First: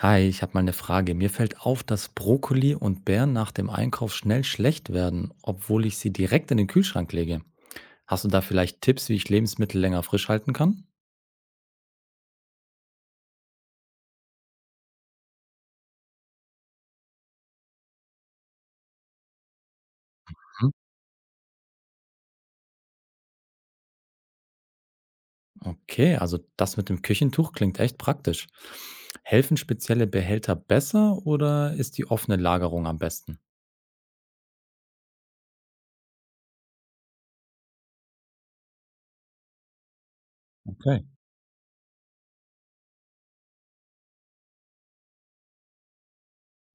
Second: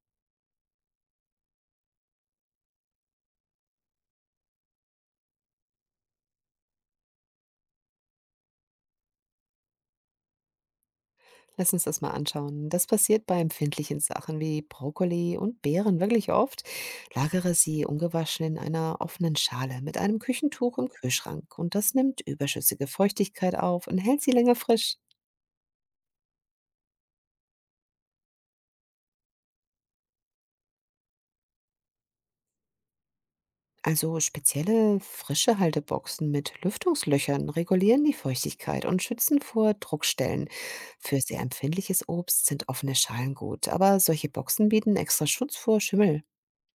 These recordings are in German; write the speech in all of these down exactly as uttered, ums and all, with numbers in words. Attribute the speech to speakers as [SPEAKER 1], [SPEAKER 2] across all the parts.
[SPEAKER 1] Hi, ich habe mal eine Frage. Mir fällt auf, dass Brokkoli und Beeren nach dem Einkauf schnell schlecht werden, obwohl ich sie direkt in den Kühlschrank lege. Hast du da vielleicht Tipps, wie ich Lebensmittel länger frisch halten kann?
[SPEAKER 2] Lass uns das mal anschauen. Das passiert bei empfindlichen Sachen wie Brokkoli und Beeren wirklich oft. Lagere sie ungewaschen in einer offenen Schale mit einem
[SPEAKER 1] Mhm.
[SPEAKER 2] Küchentuch im Kühlschrank und das nimmt überschüssige Feuchtigkeit auf und hält sie länger frisch.
[SPEAKER 1] Okay, also das mit dem Küchentuch klingt echt praktisch. Helfen spezielle Behälter besser oder ist die offene Lagerung am besten?
[SPEAKER 2] Also spezielle frische Halteboxen mit Lüftungslöchern regulieren die Feuchtigkeit und schützen vor Druckstellen.
[SPEAKER 1] Okay.
[SPEAKER 2] Für sehr empfindliches Obst sind offene Schalen gut, aber solche Boxen bieten extra Schutz vor Schimmel.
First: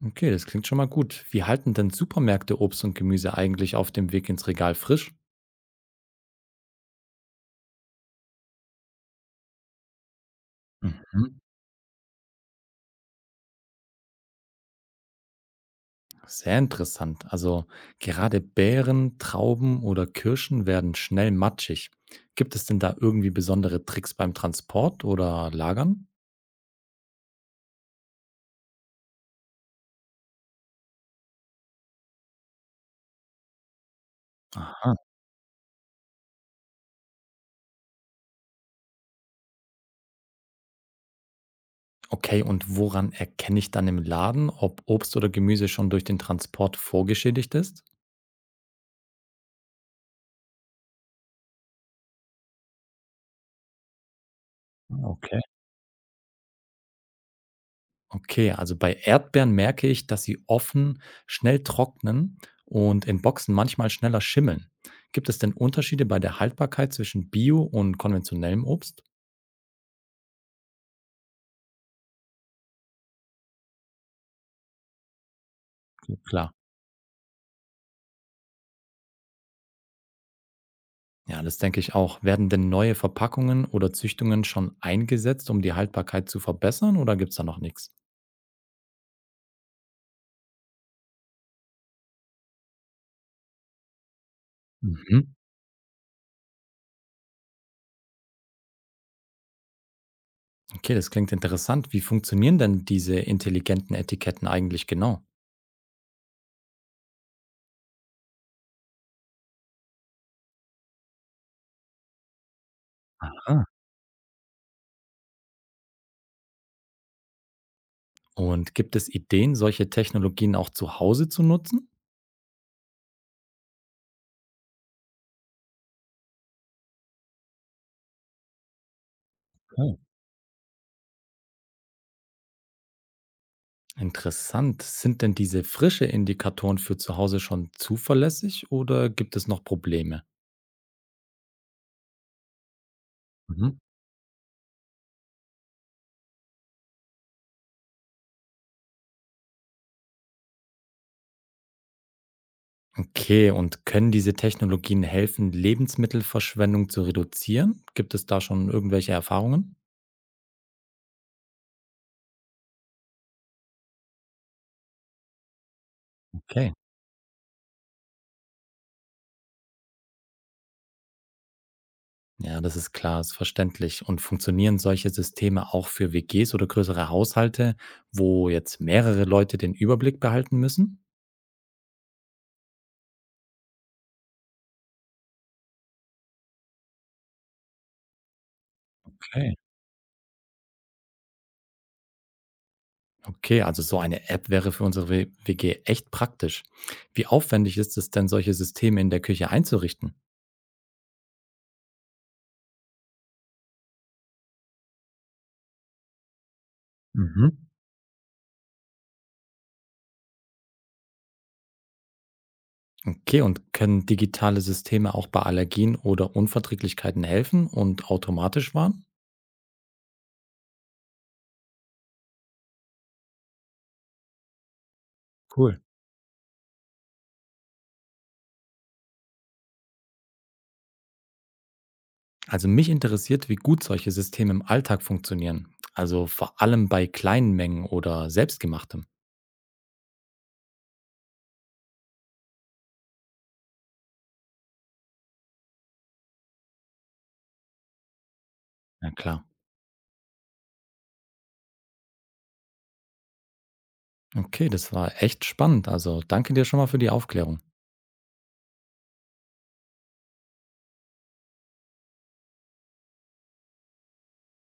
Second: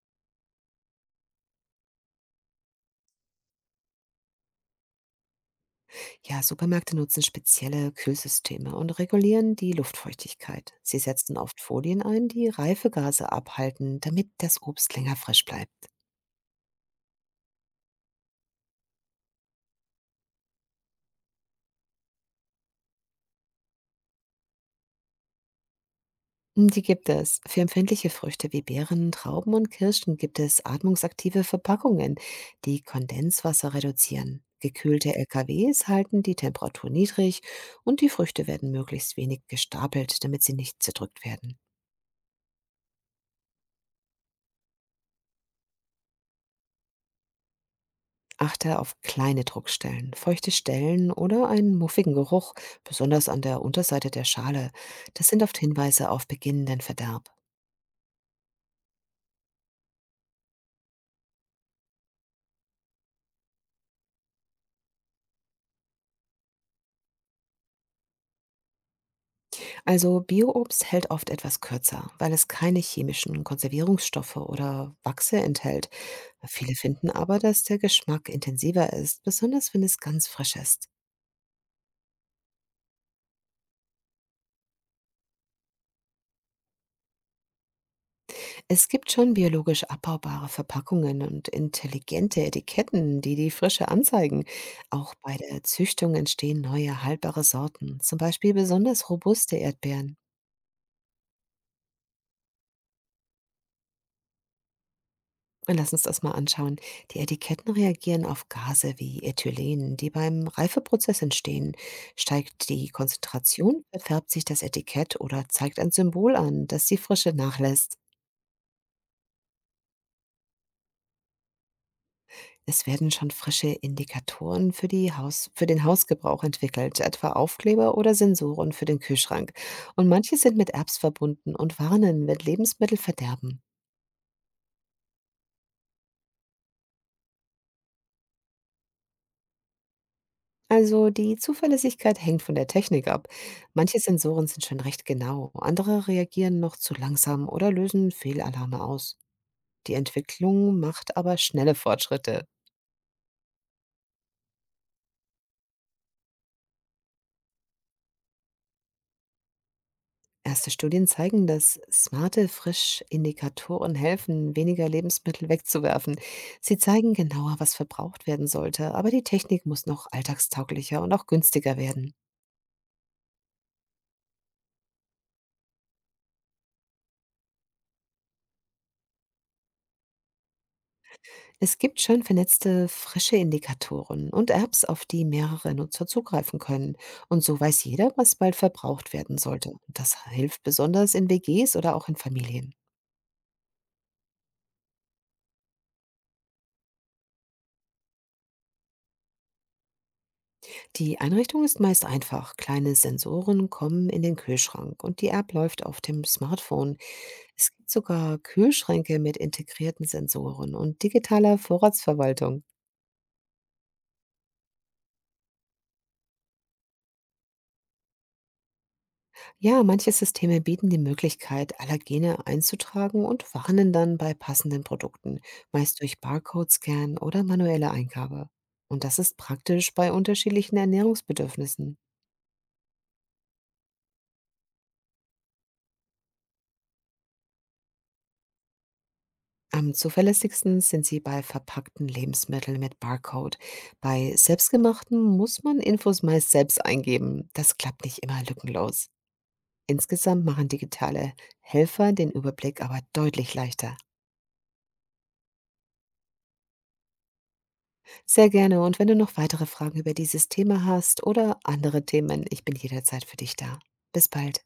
[SPEAKER 1] Okay, das klingt schon mal gut. Wie halten denn Supermärkte Obst und Gemüse eigentlich auf dem Weg ins Regal frisch?
[SPEAKER 2] Ja, Supermärkte nutzen spezielle Kühlsysteme und regulieren die Luftfeuchtigkeit. Sie setzen
[SPEAKER 1] Mhm.
[SPEAKER 2] oft Folien ein, die Reifegase abhalten, damit das Obst länger frisch bleibt.
[SPEAKER 1] Sehr interessant. Also gerade Beeren, Trauben oder Kirschen werden schnell matschig. Gibt es denn da irgendwie besondere Tricks beim Transport oder Lagern?
[SPEAKER 2] Hm, Die gibt es. Für empfindliche Früchte wie Beeren, Trauben und Kirschen gibt es atmungsaktive Verpackungen, die Kondenswasser reduzieren.
[SPEAKER 1] Aha.
[SPEAKER 2] Gekühlte L K Ws halten die Temperatur niedrig und die Früchte werden möglichst wenig gestapelt, damit sie nicht zerdrückt werden.
[SPEAKER 1] Okay, und woran erkenne ich dann im Laden, ob Obst oder Gemüse schon durch den Transport vorgeschädigt ist?
[SPEAKER 2] Achte auf kleine Druckstellen, feuchte Stellen oder einen muffigen Geruch, besonders an der Unterseite der Schale. Das
[SPEAKER 1] Okay.
[SPEAKER 2] sind oft Hinweise auf beginnenden Verderb.
[SPEAKER 1] Okay, also bei Erdbeeren merke ich, dass sie offen schnell trocknen und in Boxen manchmal schneller schimmeln. Gibt es denn Unterschiede bei der Haltbarkeit zwischen Bio und konventionellem Obst?
[SPEAKER 2] Also Bioobst hält oft etwas kürzer, weil es keine chemischen Konservierungsstoffe oder Wachse enthält.
[SPEAKER 1] Klar.
[SPEAKER 2] Viele finden aber, dass der Geschmack intensiver ist, besonders wenn es ganz frisch ist.
[SPEAKER 1] Ja, das denke ich auch. Werden denn neue Verpackungen oder Züchtungen schon eingesetzt, um die Haltbarkeit zu verbessern oder gibt es da noch nichts?
[SPEAKER 2] Es gibt schon biologisch abbaubare Verpackungen und intelligente Etiketten, die die Frische anzeigen. Auch
[SPEAKER 1] Mhm.
[SPEAKER 2] bei der Züchtung entstehen neue haltbare Sorten, zum Beispiel besonders robuste Erdbeeren.
[SPEAKER 1] Okay, das klingt interessant. Wie funktionieren denn diese intelligenten Etiketten eigentlich genau?
[SPEAKER 2] Lass uns das mal anschauen. Die Etiketten reagieren auf Gase wie Ethylen, die beim Reifeprozess entstehen. Steigt die
[SPEAKER 1] Aha.
[SPEAKER 2] Konzentration, verfärbt sich das Etikett oder zeigt ein Symbol an, dass die Frische nachlässt.
[SPEAKER 1] Und gibt es Ideen, solche Technologien auch zu Hause zu nutzen?
[SPEAKER 2] Es werden schon frische Indikatoren für, die Haus für den Hausgebrauch entwickelt, etwa Aufkleber oder Sensoren für den Kühlschrank.
[SPEAKER 1] Okay.
[SPEAKER 2] Und manche sind mit Apps verbunden und warnen, wenn Lebensmittel verderben.
[SPEAKER 1] Interessant. Sind denn diese frische Indikatoren für zu Hause schon zuverlässig oder gibt es noch Probleme?
[SPEAKER 2] Also die Zuverlässigkeit hängt von der Technik ab.
[SPEAKER 1] Mhm.
[SPEAKER 2] Manche Sensoren sind schon recht genau, andere reagieren noch zu langsam oder lösen Fehlalarme aus. Die Entwicklung macht aber schnelle Fortschritte.
[SPEAKER 1] Okay, und können diese Technologien helfen, Lebensmittelverschwendung zu reduzieren? Gibt es da schon irgendwelche Erfahrungen?
[SPEAKER 2] Erste Studien zeigen, dass smarte Frischindikatoren helfen, weniger Lebensmittel wegzuwerfen.
[SPEAKER 1] Okay.
[SPEAKER 2] Sie zeigen genauer, was verbraucht werden sollte, aber die Technik muss noch alltagstauglicher und auch günstiger werden.
[SPEAKER 1] Ja, das ist klar, ist verständlich. Und funktionieren solche Systeme auch für W Gs oder größere Haushalte, wo jetzt mehrere Leute den Überblick behalten müssen?
[SPEAKER 2] Es gibt schon vernetzte frische Indikatoren und Apps, auf die mehrere Nutzer zugreifen können. Und so weiß jeder, was bald verbraucht werden
[SPEAKER 1] Okay.
[SPEAKER 2] sollte. Das hilft besonders in W Gs oder auch in Familien.
[SPEAKER 1] Okay, also so eine App wäre für unsere W- WG echt praktisch. Wie aufwendig ist es denn, solche Systeme in der Küche einzurichten?
[SPEAKER 2] Die Einrichtung ist meist einfach. Kleine Sensoren kommen in den Kühlschrank und die App läuft auf dem Smartphone.
[SPEAKER 1] Mhm.
[SPEAKER 2] Es gibt sogar Kühlschränke mit integrierten Sensoren und digitaler Vorratsverwaltung.
[SPEAKER 1] Okay, und können digitale Systeme auch bei Allergien oder Unverträglichkeiten helfen und automatisch warnen?
[SPEAKER 2] Ja, manche Systeme bieten die Möglichkeit, Allergene einzutragen und warnen dann bei passenden Produkten,
[SPEAKER 1] Cool.
[SPEAKER 2] meist durch Barcode-Scan oder manuelle Eingabe. Und das ist praktisch bei unterschiedlichen Ernährungsbedürfnissen.
[SPEAKER 1] Also mich interessiert, wie gut solche Systeme im Alltag funktionieren. Also vor allem bei kleinen Mengen oder selbstgemachtem.
[SPEAKER 2] Am zuverlässigsten sind sie bei verpackten Lebensmitteln mit Barcode. Bei selbstgemachten muss man Infos meist selbst eingeben. Das klappt nicht immer lückenlos.
[SPEAKER 1] Na klar.
[SPEAKER 2] Insgesamt machen digitale Helfer den Überblick aber deutlich leichter.
[SPEAKER 1] Okay, das war echt spannend. Also danke dir schon mal für die Aufklärung.
[SPEAKER 2] Sehr gerne und wenn du noch weitere Fragen über dieses Thema hast oder andere Themen, ich bin jederzeit für dich da. Bis bald.